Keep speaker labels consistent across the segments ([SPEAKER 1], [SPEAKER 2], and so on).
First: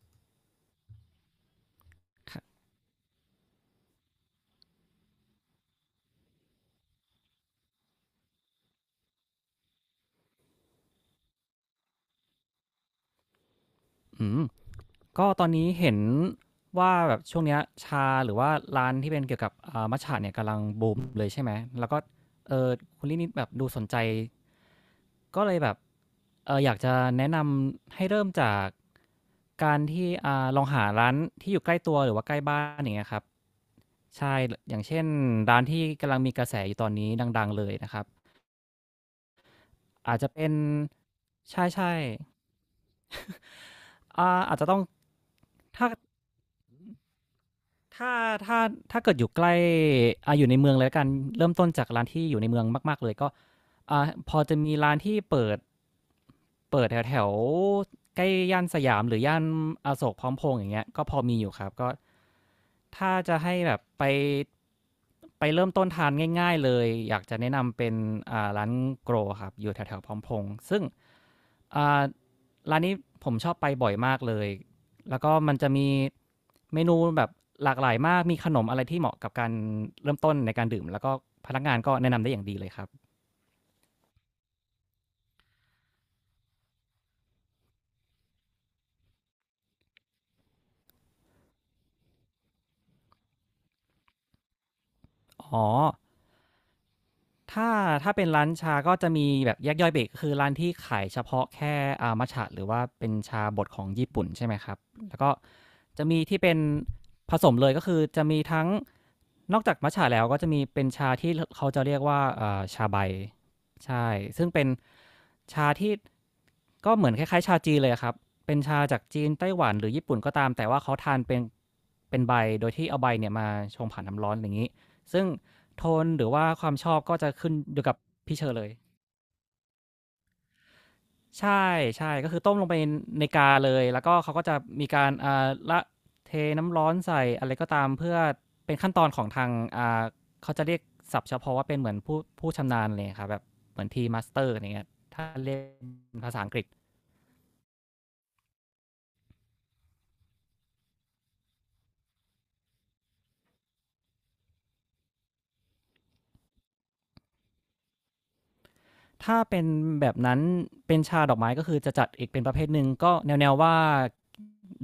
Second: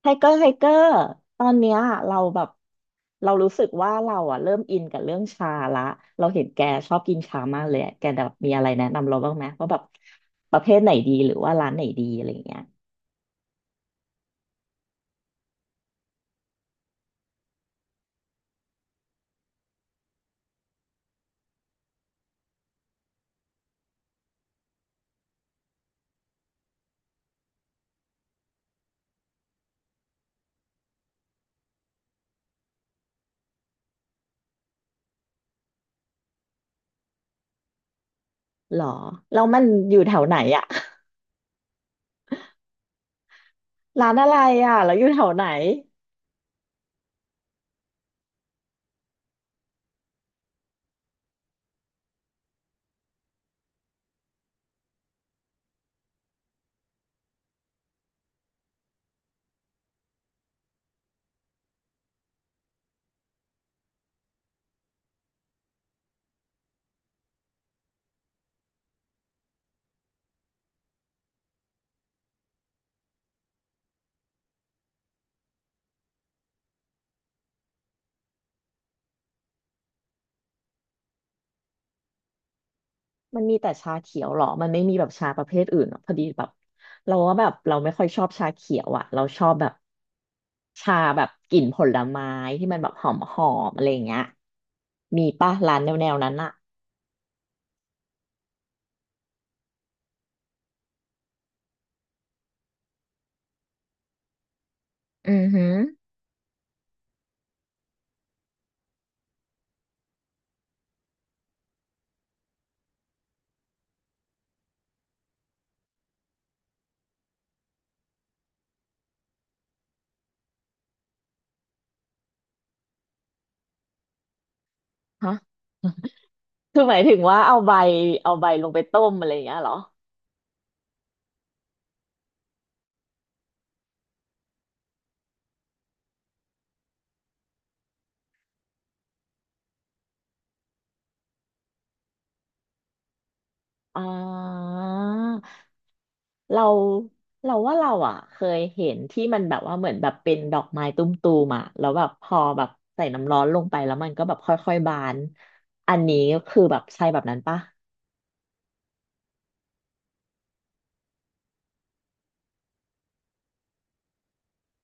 [SPEAKER 1] ไทเกอร์ไทเกอร์ตอนเนี้ยเราแบ
[SPEAKER 2] ค่ะ
[SPEAKER 1] บเรารู้สึกว่าเราอ่ะเริ่มอินกับเรื่องชาละเราเห็นแกชอบกินชามากเลยอะแกแบบมีอะไรแนะนำเราบ้างไหมว่าแบบประเภทไหนดีหรือว่าร้านไหนดีอะไรอย่างเงี้ย
[SPEAKER 2] อืมก็ตอนนี้เห็นว่าแบบช่วงเนี้ยชาหรือว่าร้านที่เป็นเกี่ยวกับอ่ามัตจะเนี่ยกำลังบูมเลยใช่ไหมแล้วก็เอ่อคุณลินิ่แบบดูสนใจก็เลยแบบอยากจะแนะนำให้เริ่มจากการที่ลองหาร้านที่อยู่ใกล้ตัวหรือว่าใกล้บ้านอย่างเงี้ยครับใช่ลอย่างเช่นร้านที่กำลังมีกระแสอยู่ตอนนี้ดังๆเลยนะครับ
[SPEAKER 1] หรอแล้วมันอยู่แถ
[SPEAKER 2] อาจ
[SPEAKER 1] ว
[SPEAKER 2] จะ
[SPEAKER 1] ไหน
[SPEAKER 2] เป็น
[SPEAKER 1] อ่ะ
[SPEAKER 2] ใช่
[SPEAKER 1] ร้าน
[SPEAKER 2] ๆ
[SPEAKER 1] อะไร
[SPEAKER 2] อาจจะ
[SPEAKER 1] อ่ะ
[SPEAKER 2] ต้อง
[SPEAKER 1] แล้วอยู่แถวไหน
[SPEAKER 2] ถ้า ถ้าถ้าถ้าเกิดอยู่ใกล้อยู่ในเมืองเลยละกันเริ่มต้นจากร้านที่อยู่ในเมืองมากๆเลยก็พอจะมีร้านที่เปิดแถวแถวใกล้ย่านสยามหรือย่านอโศกพร้อมพงษ์อย่างเงี้ยก็พอมีอยู่ครับก็ถ้าจะให้แบบไปเริ่มต้นทานง่ายๆเลยอยากจะแนะนำเป็นร้านโกรครับอยู่แถวๆพร้อมพงษ์ซึ่งอ่าร้านนี้ผมชอบไปบ่อยมากเลย แล้วก็มันจะมีเมนูแบบหลากหลายมากมีขนมอะไรที่เหมาะกับการเริ่มต้นในการดื่มแล้วก็พนักงานก็แนะนำได้อย่างดีเลยครับ
[SPEAKER 1] มันมีแต่ชาเขียวหรอมันไม่มีแบบชาประเภทอื่นหรอพอดีแบบเราว่าแบบเราไม่ค่อยชอบชาเขียวอ่ะเราชอบแบบ ชาแบบกลิ่นผลไม้ที่มันแบบหอมหอมอะไรอย่างเงี้ยมีป่ะ
[SPEAKER 2] อ๋อ
[SPEAKER 1] ร้านแนวแนวนั้นอะ
[SPEAKER 2] ถ้าถ้าเป็นร้านชาก็จะมีแบบแยกย่อยเบรกคือร้านที่ขายเฉพาะแค่อามัชฉะหรือว่าเป็นชาบดของญี่ปุ่นใช่ไหมครับแล้วก็
[SPEAKER 1] อือหือ
[SPEAKER 2] จะมีที่เป็นผสมเลยก็คือจะมีทั้ง นอกจากมัตจะแล้วก็จะมีเป็นชาที่เขาจะเรียกว่าชาใบใช่ซึ่งเป็นชาที่ก็เหมือนคล้ายๆชาจีนเลยครับเป็นชาจากจีนไต้หวันหรือญี่ปุ่นก็ตามแต่ว่าเขาทานเป็นใบโดยที่เอาใบเนี่ยมาชงผ่านน้ำร้อนอย่างนี้ซึ่ง
[SPEAKER 1] ฮะ
[SPEAKER 2] โทนหรือว่าความ
[SPEAKER 1] คือ
[SPEAKER 2] ช
[SPEAKER 1] ห
[SPEAKER 2] อ
[SPEAKER 1] มา
[SPEAKER 2] บ
[SPEAKER 1] ยถึ
[SPEAKER 2] ก็
[SPEAKER 1] ง
[SPEAKER 2] จะ
[SPEAKER 1] ว่า
[SPEAKER 2] ขึ้น
[SPEAKER 1] เอาใบ
[SPEAKER 2] อยู่กับ
[SPEAKER 1] เอา
[SPEAKER 2] พี่เช
[SPEAKER 1] ใบ
[SPEAKER 2] อเล
[SPEAKER 1] ล
[SPEAKER 2] ย
[SPEAKER 1] งไปต้มอะไรอย่างเงี้ยเหรอ
[SPEAKER 2] ใช่ ใช่ ก็คือต้มลงไปในกาเลย แล้วก็เขาก็จะมีการอ่าละเทน้ำร้อนใส่อะไรก็ตามเพื่อเป็นขั้นตอนของทางอ่าเขาจะเรียกศัพท์เฉพาะว่าเป็นเหมือนผู้ชำนาญเลยครับแบบเหมือน
[SPEAKER 1] อ่
[SPEAKER 2] ทีมาสเตอร์อย่างเงี้ยถ้า
[SPEAKER 1] า
[SPEAKER 2] เรียกเป็นภาษาอังกฤ
[SPEAKER 1] เรา
[SPEAKER 2] ษ
[SPEAKER 1] เราว่าเราอะเคยเห็นที่มันแบบว่าเหมือนแบบเป็นดอกไม้ตุ้มตูมอะแล้วแบบพอแบบใส่น้ำร้อนลงไปแล้วมันก็แบบค่อยๆบานอันนี้คือแบบใช่แบบนั้นป่ะ
[SPEAKER 2] ถ้าเป็นแบบนั้นเป็นชาดอกไม้ก็คือจะจัดอีกเป็นประเภทหนึ่งก็แนวๆว่า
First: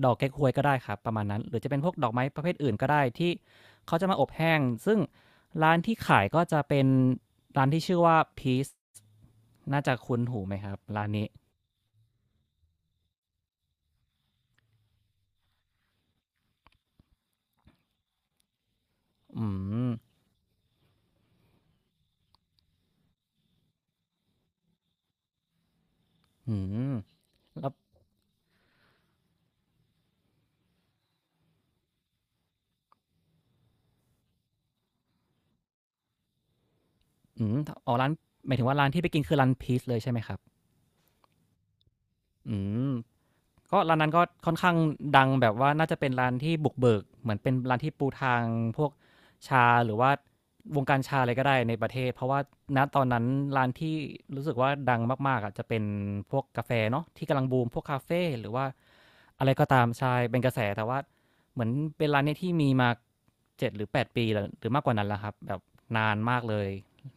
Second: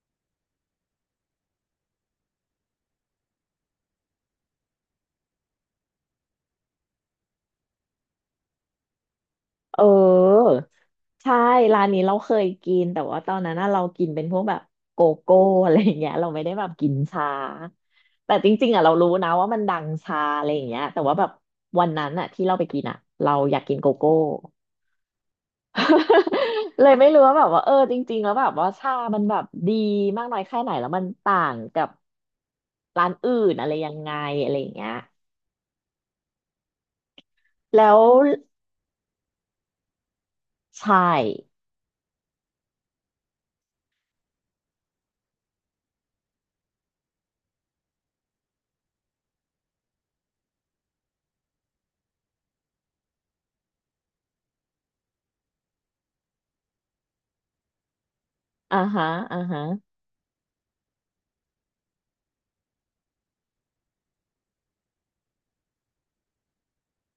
[SPEAKER 2] ดอกเก๊กฮวยก็ได้ครับประมาณนั้นหรือจะเป็นพวกดอกไม้ประเภทอื่นก็ได้ที่เขาจะมาอบแห้งซึ่งร้านที่ขายก็จะเป็นร้านที่ชื่อว่า Peace
[SPEAKER 1] เอ
[SPEAKER 2] น่าจะคุ้นหู
[SPEAKER 1] อ
[SPEAKER 2] ไหมครับร้านนี้
[SPEAKER 1] ใช่ร้านนี้เราเคยกินแต่ว่าตอนนั้นน่ะเรากินเป็นพวกแบบโกโก้อะไรอย่างเงี้ยเราไม่ได้แบบกินชาแต่จริงๆอ่ะเรารู้นะ
[SPEAKER 2] อื
[SPEAKER 1] ว่ามันดัง
[SPEAKER 2] ม
[SPEAKER 1] ชาอะไรอย่างเงี้ยแต่ว่าแบบวันนั้นอ่ะที่เราไปกินอ่ะเราอยากกินโกโก้
[SPEAKER 2] อื
[SPEAKER 1] เลย
[SPEAKER 2] ม
[SPEAKER 1] ไม่รู้ว่าแบบว่า
[SPEAKER 2] แล้
[SPEAKER 1] เออ
[SPEAKER 2] ว
[SPEAKER 1] จริงๆแล้วแบบว่าชามันแบบดีมากน้อยแค่ไหนแล้วมันต่างกับร้านอื่นอะไรยังไงอะไรอย่างเงี้ย
[SPEAKER 2] อืม
[SPEAKER 1] แล้
[SPEAKER 2] อ๋อ
[SPEAKER 1] ว
[SPEAKER 2] ร้านหมายถึงว่าร้านที่ไปกินคือร้าน Peace เลยใช่ไหมครับ
[SPEAKER 1] ใช่
[SPEAKER 2] อืม ก็ร้านนั้นก็ค่อนข้างดังแบบว่าน่าจะเป็นร้านที่บุกเบิกเหมือนเป็นร้านที่ปูทางพวกชาหรือว่าวงการชาอะไรก็ได้ในประเทศเพราะว่าณตอนนั้นร้านที่รู้สึกว่าดังมากๆอ่ะจะเป็นพวกกาแฟเนาะที่กำลังบูมพวกคาเฟ่หรือว่า
[SPEAKER 1] อ่าฮะอ่า
[SPEAKER 2] อะไร
[SPEAKER 1] ฮะ
[SPEAKER 2] ก็ตามใช่เป็นกระแสแต่ว่าเหมือนเป็นร้านเนี้ยที่มีมา7 หรือ 8 ปีหรือมากกว่านั้นแล้วครับแบบนานมากเลย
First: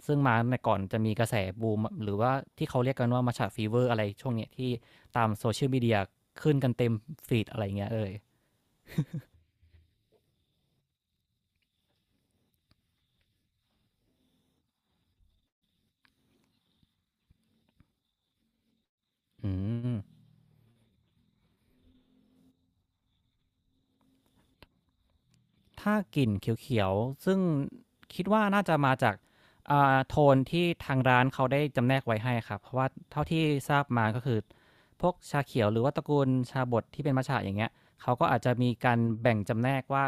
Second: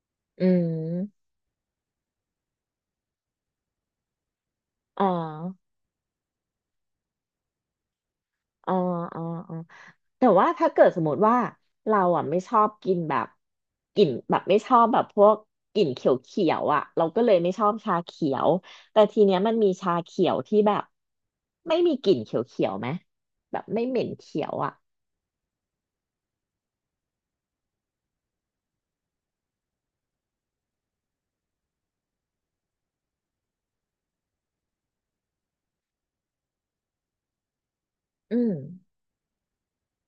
[SPEAKER 2] ซึ่งมา
[SPEAKER 1] อื
[SPEAKER 2] ในก่อนจะมี
[SPEAKER 1] ม
[SPEAKER 2] กระแสบูมหรือว่าที่เขาเรียกกันว่า Matcha Fever อร์อะไรช่วงเนี้ยที่
[SPEAKER 1] อ่
[SPEAKER 2] ตามโซเชียล
[SPEAKER 1] า
[SPEAKER 2] มีเดียขึ้นกันเต็มฟีดอะไรเงี้ยเลย
[SPEAKER 1] อ๋ออ๋ออ๋อแต่ว่าถ้าเกิดสมมติว่าเราอ่ะไม่ชอบกินแบบกลิ่นแบบไม่ชอบแบบพวกกลิ่นเขียวเขียวอ่ะเราก็เลยไม่ชอบชาเขียวแต่ทีเนี้ย
[SPEAKER 2] อื
[SPEAKER 1] มันมีชาเขี
[SPEAKER 2] ม
[SPEAKER 1] ยวที่แบบไม่มีกลิ่นเขียวเขียวไหมแบบไม่เหม็นเขียวอ่ะ
[SPEAKER 2] ถ้ากลิ่นเขียวๆ ซึ่งคิดว่าน่าจะมาจากโทนที่ทางร้านเขาได้จำแนกไว้ให้ครับ เพราะว่าเท่าที่ทราบมาก็คือพวกชาเขียวหรือว่าตระกูลชาบดที่เป็นมัชฉะอย่างเงี้ยเขาก็
[SPEAKER 1] อื
[SPEAKER 2] อาจจะ
[SPEAKER 1] ม
[SPEAKER 2] มีการแบ่งจำแนกว่า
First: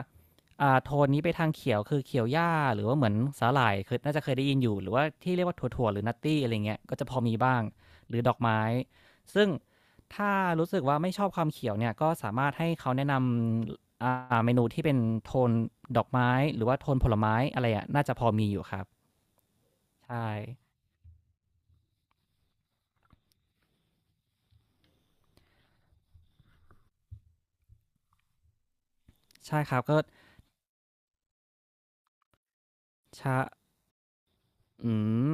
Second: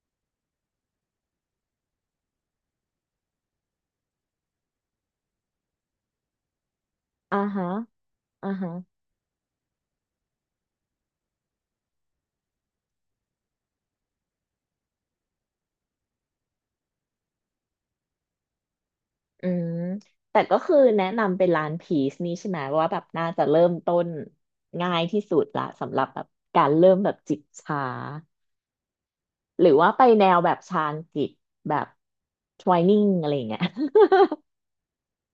[SPEAKER 2] โทนนี้ไปทางเขียวคือเขียวหญ้าหรือว่าเหมือนสาหร่ายคือน่าจะเคยได้ยินอยู่หรือว่าที่เรียกว่าถั่วๆหรือนัตตี้อะไรเงี้ยก็จะพอมี
[SPEAKER 1] อ่า
[SPEAKER 2] บ้าง
[SPEAKER 1] ฮะ
[SPEAKER 2] หรือดอก
[SPEAKER 1] อ่า
[SPEAKER 2] ไม้
[SPEAKER 1] ฮะ
[SPEAKER 2] ซึ่ง ถ้ารู้สึกว่าไม่ชอบความเขียวเนี่ยก็สามารถให้เขาแนะนำเมนูที่เป็นโทนดอกไม้หรือว่าโทนผลไม้อะไรอะน่าจะพอมีอยู่ครับ
[SPEAKER 1] อืม
[SPEAKER 2] ใช่
[SPEAKER 1] แต่ก็คือแนะนำเป็นร้านพีซนี่ใช่ไหมว่าแบบน่าจะเริ่มต้นง่ายที่สุดละสำหรับแบบการเริ่มแบบจิบชา
[SPEAKER 2] ใช่
[SPEAKER 1] หรื
[SPEAKER 2] ค
[SPEAKER 1] อ
[SPEAKER 2] รับ
[SPEAKER 1] ว่า
[SPEAKER 2] ก็
[SPEAKER 1] ไปแนวแบบชาญกิจแบบทไวายนิ่งอะไร
[SPEAKER 2] ชา
[SPEAKER 1] อย่างเงี้ย
[SPEAKER 2] อืม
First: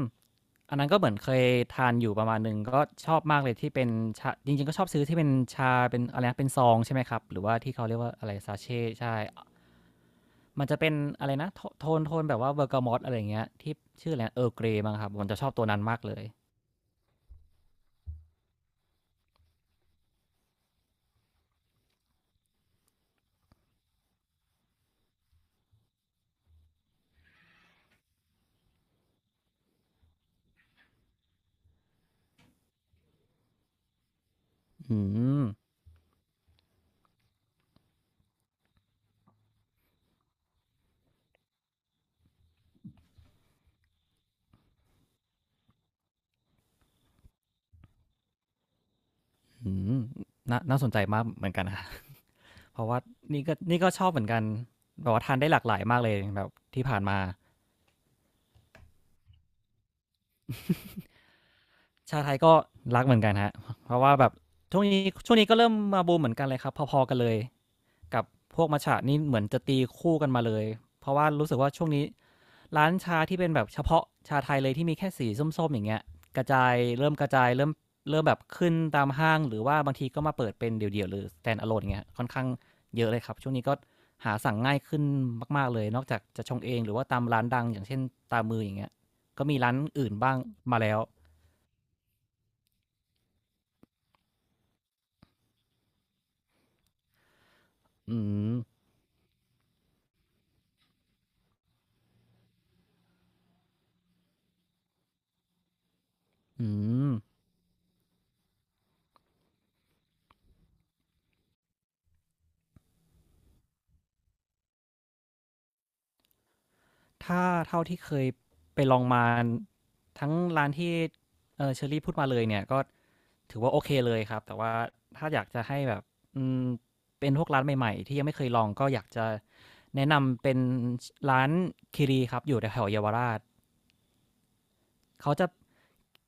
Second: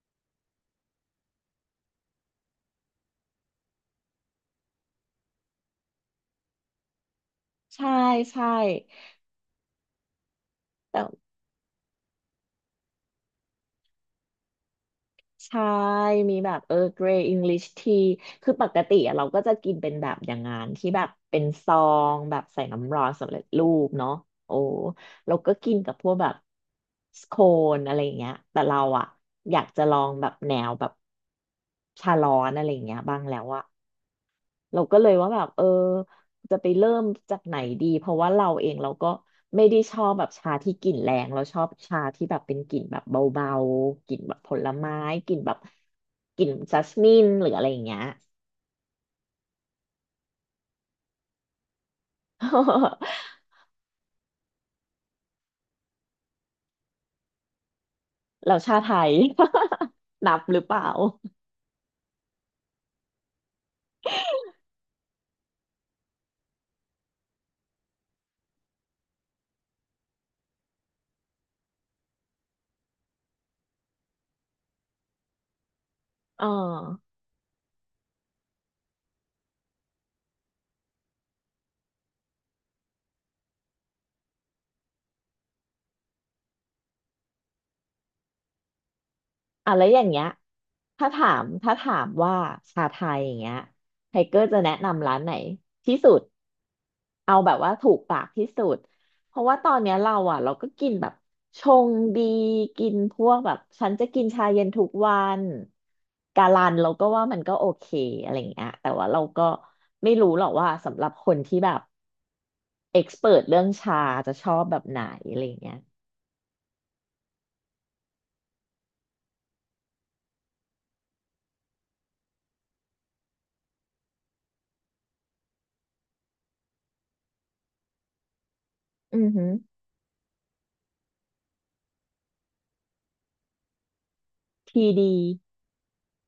[SPEAKER 2] อันนั้นก็เหมือนเคยทานอยู่ประมาณหนึ่งก็ชอบมากเลยที่เป็นชาจริงๆก็ชอบซื้อที่เป็นชาเป็นอะไรนะเป็นซองใช่ไหมครับหรือว่าที่ เขา
[SPEAKER 1] ใช่
[SPEAKER 2] เรียกว่าอะไร
[SPEAKER 1] ใช่
[SPEAKER 2] ซาเชตใช่มันจะเป็น
[SPEAKER 1] แต่
[SPEAKER 2] อะไรนะโทนแบบว่าเบอร์กามออะไรอย่างเงี้ยที่ชื่ออะไรเออเกรมั้งครับผมจะชอบ
[SPEAKER 1] ใช่
[SPEAKER 2] ตัวนั้นมากเลย
[SPEAKER 1] มีแบบเออเกรย์อังกฤษทีคือปกติอะเราก็จะกินเป็นแบบอย่างงานที่แบบเป็นซองแบบใส่น้ำร้อนสำเร็จรูปเนาะโอ้เราก็กินกับพวกแบบสโคนอะไรอย่างเงี้ยแต่เราอะอยากจะลองแบบแนวแบบชาร้อนอะไรอย่างเงี้ยบ้างแล้วอะ เราก็
[SPEAKER 2] อื
[SPEAKER 1] เลยว่าแบ
[SPEAKER 2] ม
[SPEAKER 1] บเออจะไปเริ่มจากไหนดีเพราะว่าเราเองเราก็ไม่ได้ชอบแบบชาที่กลิ่นแรงเราชอบชาที่แบบเป็นกลิ่นแบบเบาๆกลิ่นแบบผลไม้กลิ่นแบบกลิ่นจัสมินหรืออะไรอย่างเงี้ย
[SPEAKER 2] อืมน่าน่าสนใจมากเหมือนกันคะ เพราะว่า นี่ก็ชอบเหมือนกันแบบว่าทานได้หลากหลายมากเลยแบบที่ผ่านมา
[SPEAKER 1] เราชาไทย นับหรือเปล่า
[SPEAKER 2] ชาไทยก็รักเหมือนกันฮะเพราะว่าแบบช่วงนี้ช่วงนี้ก็เริ่มมาบูมเหมือนกันเลยครับพอๆกันเลยกับพวกมัตาะนี่เหมือนจะตีคู่กันมาเลยเพราะว่ารู้สึกว่าช่วงนี้ ร้านชาที่เป็นแบบเฉพาะชาไทยเลยที่มีแค่สีส้มๆอย่างเงี้ยก
[SPEAKER 1] อ๋อ
[SPEAKER 2] ระจายเริ่มกระจายเริ่มเริ่มแบบขึ้นตามห้างหรือว่าบางทีก็มาเปิดเป็นเดี่ยวๆหรือ stand alone อย่างเงี้ยค่อนข้างเยอะเลยครับช่วงนี้ก็หาสั่งง่ายขึ้นมากๆเลยนอกจากจะชงเองหรือว่าตามร้านดังอย่างเช่นตามมืออย่างเงี้ยก็มีร้า
[SPEAKER 1] อ่ะ
[SPEAKER 2] น
[SPEAKER 1] แล้วอย่าง
[SPEAKER 2] อื่น
[SPEAKER 1] เงี้ย
[SPEAKER 2] บ้างมาแล้ว
[SPEAKER 1] ถ้าถามว่าชาไทยอย่างเงี้ยไทเกอร์จะแนะนำร้านไหนที่สุด เอาแบบว่าถูก
[SPEAKER 2] อื
[SPEAKER 1] ปากที่
[SPEAKER 2] ม
[SPEAKER 1] สุดเพราะว่าตอนเนี้ยเราอ่ะเราก็กินแบบชงดีกินพวกแบบฉันจะกินชาเย็นทุกวันกาลั
[SPEAKER 2] อื
[SPEAKER 1] นเราก็
[SPEAKER 2] ม
[SPEAKER 1] ว่ามันก็โอเคอะไรอย่างเงี้ยแต่ว่าเราก็ไม่รู้หรอกว่าสำหรับคนที่แบบเอ็กซ์เเรื่องชาจะชอบแบบไหนอะไรอย่างเงี้ย
[SPEAKER 2] ถ้าเท่าที่เคยไปลองมาทั้งร้านที่เออเชอรี่พูดมาเลยเนี่ยก็ ถือว่าโอเคเลยครับแต่ว่าถ้าอยากจะให้แบบอืมเป็นพวกร้านใหม่ๆที่ยังไม่เคยลองก็อยาก
[SPEAKER 1] อื
[SPEAKER 2] จะ
[SPEAKER 1] อหือ
[SPEAKER 2] แนะนำเป็นร้านคิรีครับอยู่แถวๆเยาวราช
[SPEAKER 1] ทีดี
[SPEAKER 2] เขาจะ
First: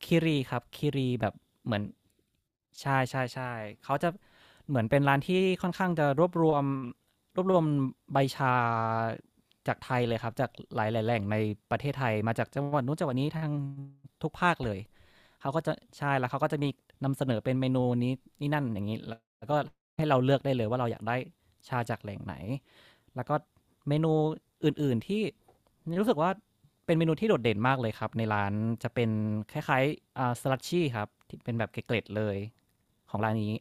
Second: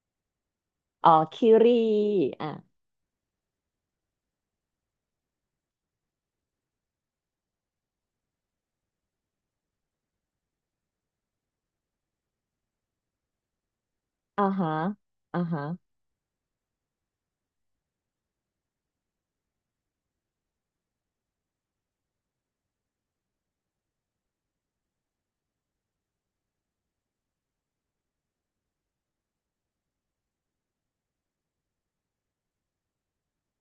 [SPEAKER 2] คิรีครับคิ
[SPEAKER 1] อ๋
[SPEAKER 2] รี
[SPEAKER 1] อ
[SPEAKER 2] แบบ
[SPEAKER 1] คิ
[SPEAKER 2] เห
[SPEAKER 1] รี
[SPEAKER 2] มือน
[SPEAKER 1] อ่ะ
[SPEAKER 2] ใช่ใช่ใช่เขาจะเหมือนเป็นร้านที่ค่อนข้างจะรวบรวมใบชาจากไทยเลยครับจากหลายๆแหล่งในประเทศไทยมาจากจังหวัดนู้นจังหวัดนี้ทางทุก
[SPEAKER 1] อ่า
[SPEAKER 2] ภาค
[SPEAKER 1] ฮะ
[SPEAKER 2] เลย
[SPEAKER 1] อ่า
[SPEAKER 2] เขาก็
[SPEAKER 1] ฮะ
[SPEAKER 2] จะใช่แล้วเขาก็จะมีนำเสนอเป็นเมนูนี้นี่นั่นอย่างนี้แล้วก็ให้เราเลือกได้เลยว่าเราอยากได้ชาจากแหล่งไหนแล้วก็เมนูอื่นๆที่ รู้สึกว่าเป็นเมนูที่โดดเด่นมากเลยครับในร้านจะเป็นคล้ายๆสลัดชี่ครับที่เป็นแบบเกล็ดๆเลยของร้านนี้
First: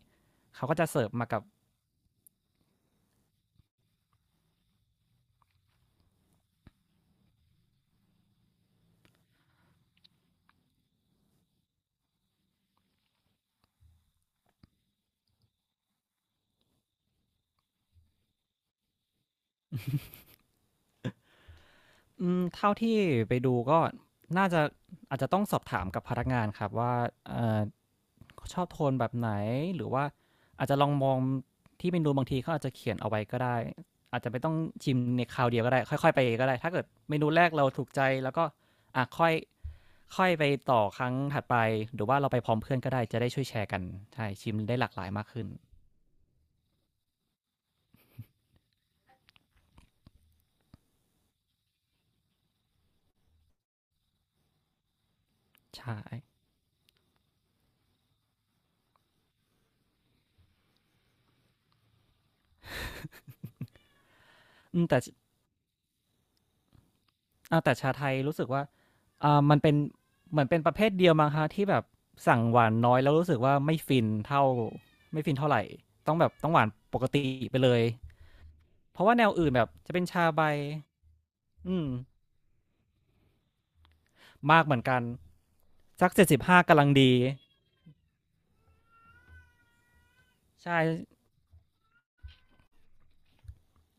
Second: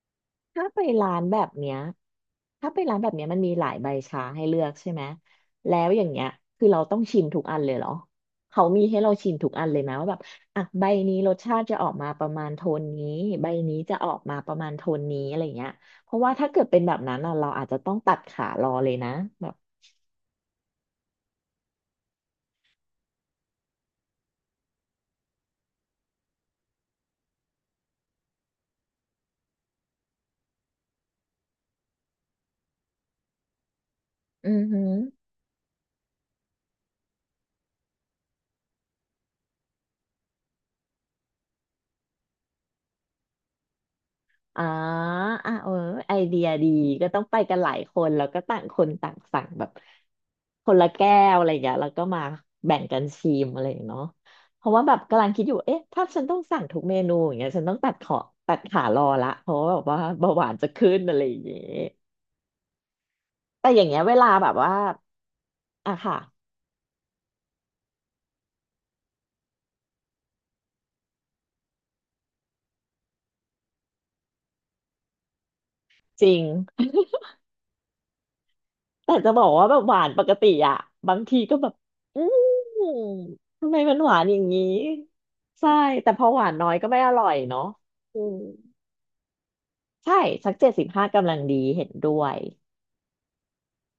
[SPEAKER 1] ถ้า
[SPEAKER 2] เขาก็
[SPEAKER 1] ไป
[SPEAKER 2] จะเสิร์ฟ
[SPEAKER 1] ร้าน
[SPEAKER 2] มา
[SPEAKER 1] แบ
[SPEAKER 2] กับ
[SPEAKER 1] บเนี้ยถ้าไปร้านแบบเนี้ยมันมีหลายใบชาให้เลือกใช่ไหมแล้วอย่างเงี้ยคือเราต้องชิมทุกอันเลยเหรอเขามีให้เราชิมทุกอันเลยไหมว่าแบบอ่ะใบนี้รสชาติจะออกมาประมาณโทนนี้ใบนี้จะออกมาประมาณโทนนี้อะไรเงี้ยเพราะว่าถ้าเกิดเป็นแบบนั้นอ่ะเราอาจจะต้องตัดขารอเลยนะแบบ
[SPEAKER 2] อืมเท่าที่ไปดูก็น่าจะอาจจะต้องสอบถามกับพนักงานครับว่าเอ่อชอบโทนแบบไหนหรือว่าอาจจะลองมองที่เมนูบางทีเขาอาจจะเขียนเอาไว้ก็ได้อาจจะไม่
[SPEAKER 1] อื
[SPEAKER 2] ต้อง
[SPEAKER 1] อหือ
[SPEAKER 2] ชิมในคราวเดียวก็ได้ค่อยๆไปก็ได้ถ้าเกิดเมนูแรกเราถูกใจแล้วก็อะค่อยค่อยไปต่อครั้งถัดไปหรือว่าเราไปพร้อมเพื่อนก็ได้จะได้ช่วยแชร์กันใช่ชิม
[SPEAKER 1] อ๋อ
[SPEAKER 2] ได้หลากหลายมากขึ้น
[SPEAKER 1] อ่ะเออไอเดียดีก็ต้องไปกันหลายคนแล้วก็ต่างคนต่างสั่งแบบคนละแก้วอะไรอย่างเงี้ยแล้วก็มาแบ่งกันชิมอะไรอย่างเงี้ยเนาะเพราะว่าแบบกำลังคิดอยู่เอ๊ะ
[SPEAKER 2] ใช่
[SPEAKER 1] ถ้าฉันต้องสั่งทุกเมนูอย่างเงี้ยฉันต้องตัดขารอละเพราะว่าแบบว่าเบาหวานจะขึ้นอะไรอย่างเงี้ยแต่อย่างเงี้ยเวลาแบบว่า
[SPEAKER 2] อืมแต่ช
[SPEAKER 1] อ่ะค่ะ
[SPEAKER 2] แต่ชาไทยรู้สึกว่ามันเป็นเหมือนเป็นประเภทเดียวมั้งคะที่แบบสั่งหวานน้อยแล้วรู้สึกว่าไม่ฟินเท่าไม่ฟินเท่าไหรต้อง
[SPEAKER 1] จ
[SPEAKER 2] แบบ
[SPEAKER 1] ริง
[SPEAKER 2] ต้องหวานปกติไปเลยเพราะ
[SPEAKER 1] แต่
[SPEAKER 2] ว่าแนว
[SPEAKER 1] จะบอ
[SPEAKER 2] อื่
[SPEAKER 1] ก
[SPEAKER 2] นแบ
[SPEAKER 1] ว่า
[SPEAKER 2] บ
[SPEAKER 1] แบบห
[SPEAKER 2] จะ
[SPEAKER 1] วา
[SPEAKER 2] เป็น
[SPEAKER 1] นป
[SPEAKER 2] ชา
[SPEAKER 1] ก
[SPEAKER 2] ใบ
[SPEAKER 1] ติอะบางทีก็แบบ
[SPEAKER 2] อืม
[SPEAKER 1] อืมทำไมมันหวานอย่าง
[SPEAKER 2] มา
[SPEAKER 1] นี้
[SPEAKER 2] กเหมือนกัน
[SPEAKER 1] ใช่
[SPEAKER 2] สั
[SPEAKER 1] แต่
[SPEAKER 2] ก
[SPEAKER 1] พอหวาน
[SPEAKER 2] 75
[SPEAKER 1] น้อย
[SPEAKER 2] กำลั
[SPEAKER 1] ก็
[SPEAKER 2] ง
[SPEAKER 1] ไม่อ
[SPEAKER 2] ดี
[SPEAKER 1] ร่อยเนาะอืมใช่สักเจ็
[SPEAKER 2] ใช่
[SPEAKER 1] ดสิบห้ากำลังดีเห็นด้วย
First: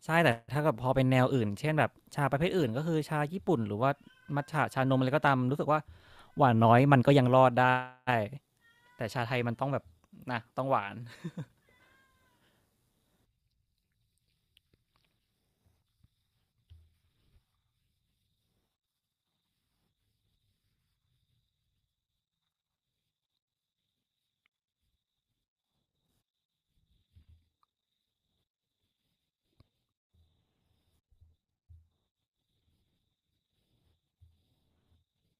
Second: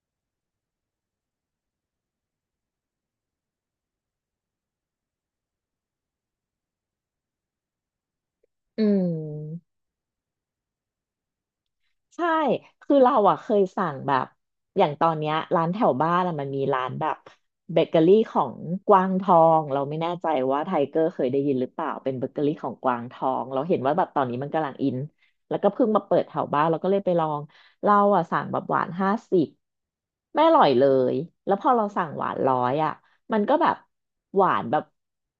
[SPEAKER 2] ใช่แต่ถ้ากับพอเป็นแนวอื่นเช่นแบบชาประเภทอื่นก็คือชาญี่ปุ่นหรือว่ามัทฉะชานมอะไรก็ตามรู้สึกว่าหวานน้อยมันก็ยังรอดได้
[SPEAKER 1] อื
[SPEAKER 2] แต่ชาไทยมันต้องแบ
[SPEAKER 1] ม
[SPEAKER 2] บนะต้องหวาน
[SPEAKER 1] ใช่ คือเราอ่ะเคยสั่งแบบอย่างตอนเนี้ยร้านแถวบ้านอะมันมีร้านแบบเบเกอรี่ของกวางทองเราไม่แน่ใจว่าไทเกอร์เคยได้ยินหรือเปล่าเป็นเบเกอรี่ของกวางทองเราเห็นว่าแบบตอนนี้มันกำลังอินแล้วก็เพิ่งมาเปิดแถวบ้านเราก็เลยไปลอง เราอ่ะสั่งแบบหวาน50ไม่อร่อยเลย แล้วพอเราสั่งหวาน100อ่ะมันก็แบบหวานแบบ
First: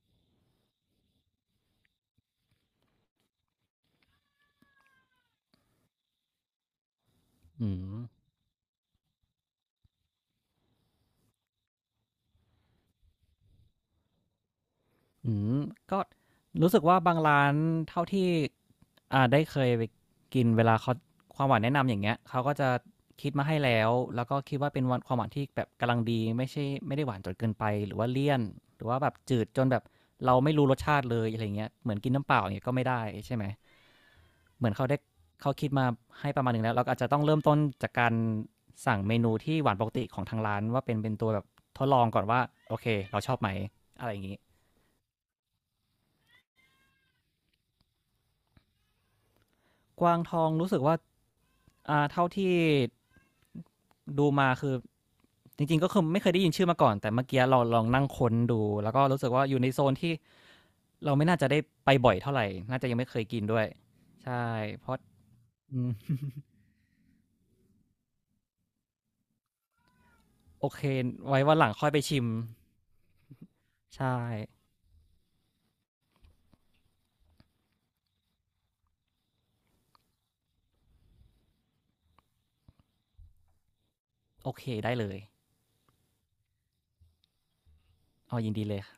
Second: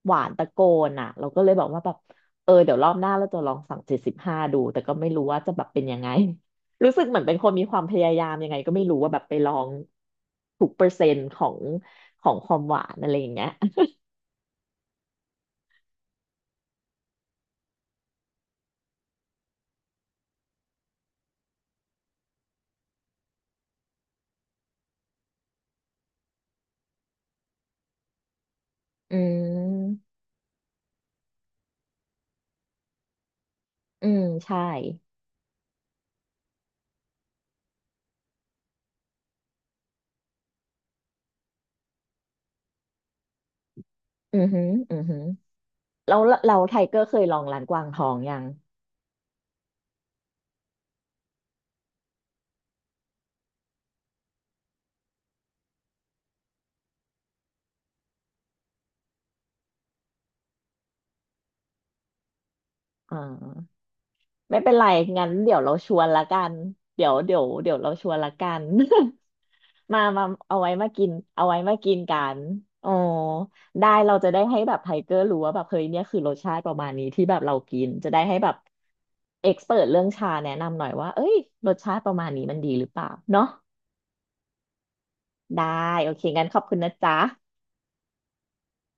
[SPEAKER 1] หวานตะโกนอ่ะเราก็เลยบอกว่าแบบเออเดี๋ยวรอบหน้าเราจะลองสั่งเจ็ดสิบห้าดูแต่ก็ไม่รู้ว่าจะแบบเป็นยังไง รู้สึกเหมือนเป็นคนมีความพยายามยังไงก็ไม่รู้ว่าแบบไปลองทุกเปอร์เซ็นต์ของความหวานอะไรอย่างเงี้ย
[SPEAKER 2] อืมก็รู้สึกว่าบางร้านเท่าที่ได้เคยไปกินเวลาเขาความหวานแนะนำอย่างเงี้ยเขาก็จะคิดมาให้แล้วแล้วก็คิดว่าเป็นวันความหวานที่แบบกำลังดีไม่ได้หวานจนเกินไปหรือว่าเลี่ยนหรือว่าแบ
[SPEAKER 1] อื
[SPEAKER 2] บจืดจนแบบ
[SPEAKER 1] ม
[SPEAKER 2] เราไม่รู้รสชาติเลยอะไรเงี้ยเหมือนกินน้ำเปล่าอย่างเงี้ยก็ไม่ได้ใช่ไหม
[SPEAKER 1] อืมใช่
[SPEAKER 2] เหมือนเขาได้เขาคิดมาให้ประมาณหนึ่งแล้วเราก็อาจจะต้องเริ่มต้นจากการสั่งเมนูที่หวานปกติของทางร้านว่าเป็นตัวแบบทดลองก่อนว่าโอเคเราชอบไหมอะไรอย่างงี้
[SPEAKER 1] อือหืออือหือแล้วเราไทเกอร์เคยลองร้านกวางทองยัง
[SPEAKER 2] กวางทองรู้สึกว่าอ่า เท่าที่ดูมาคือจริงๆก็คือไม่เคยได้ยินชื่อมาก่อนแต่เมื่อกี้เราลองนั่งค้นดูแล้วก็รู้สึกว่าอยู่ในโซนที่เราไม่น่าจะได้ไปบ่อยเท่าไหร่น่าจะยังไม่เค
[SPEAKER 1] อ่า
[SPEAKER 2] ยกินด้วยใช่
[SPEAKER 1] ไม่เป็นไร
[SPEAKER 2] เพราะ
[SPEAKER 1] งั้นเดี๋ยวเรา
[SPEAKER 2] อื
[SPEAKER 1] ช
[SPEAKER 2] ม
[SPEAKER 1] วนละกันเดี๋ยวเราชวนละกัน มามาเอา
[SPEAKER 2] โอ
[SPEAKER 1] ไว้
[SPEAKER 2] เค
[SPEAKER 1] มากิน
[SPEAKER 2] ไว้
[SPEAKER 1] เอา
[SPEAKER 2] วั
[SPEAKER 1] ไว้
[SPEAKER 2] นหลัง
[SPEAKER 1] มา
[SPEAKER 2] ค่อย
[SPEAKER 1] กิน
[SPEAKER 2] ไป
[SPEAKER 1] กั
[SPEAKER 2] ชิม
[SPEAKER 1] นอ๋อได้
[SPEAKER 2] ใช่
[SPEAKER 1] เราจะได้ให้แบบไทเกอร์รู้ว่าแบบเฮ้ยเนี่ยคือรสชาติประมาณนี้ที่แบบเรากินจะได้ให้แบบเอ็กซ์เเรื่องชาแนะนำหน่อยว่าเอ้ยรสชาติประมาณนี้มันดีหรือเปล่าเนาะ
[SPEAKER 2] โอเคได้เลย
[SPEAKER 1] ได้โอเคงั้นขอบคุณนะจ๊ะ
[SPEAKER 2] เอายินดีเลยค่ะ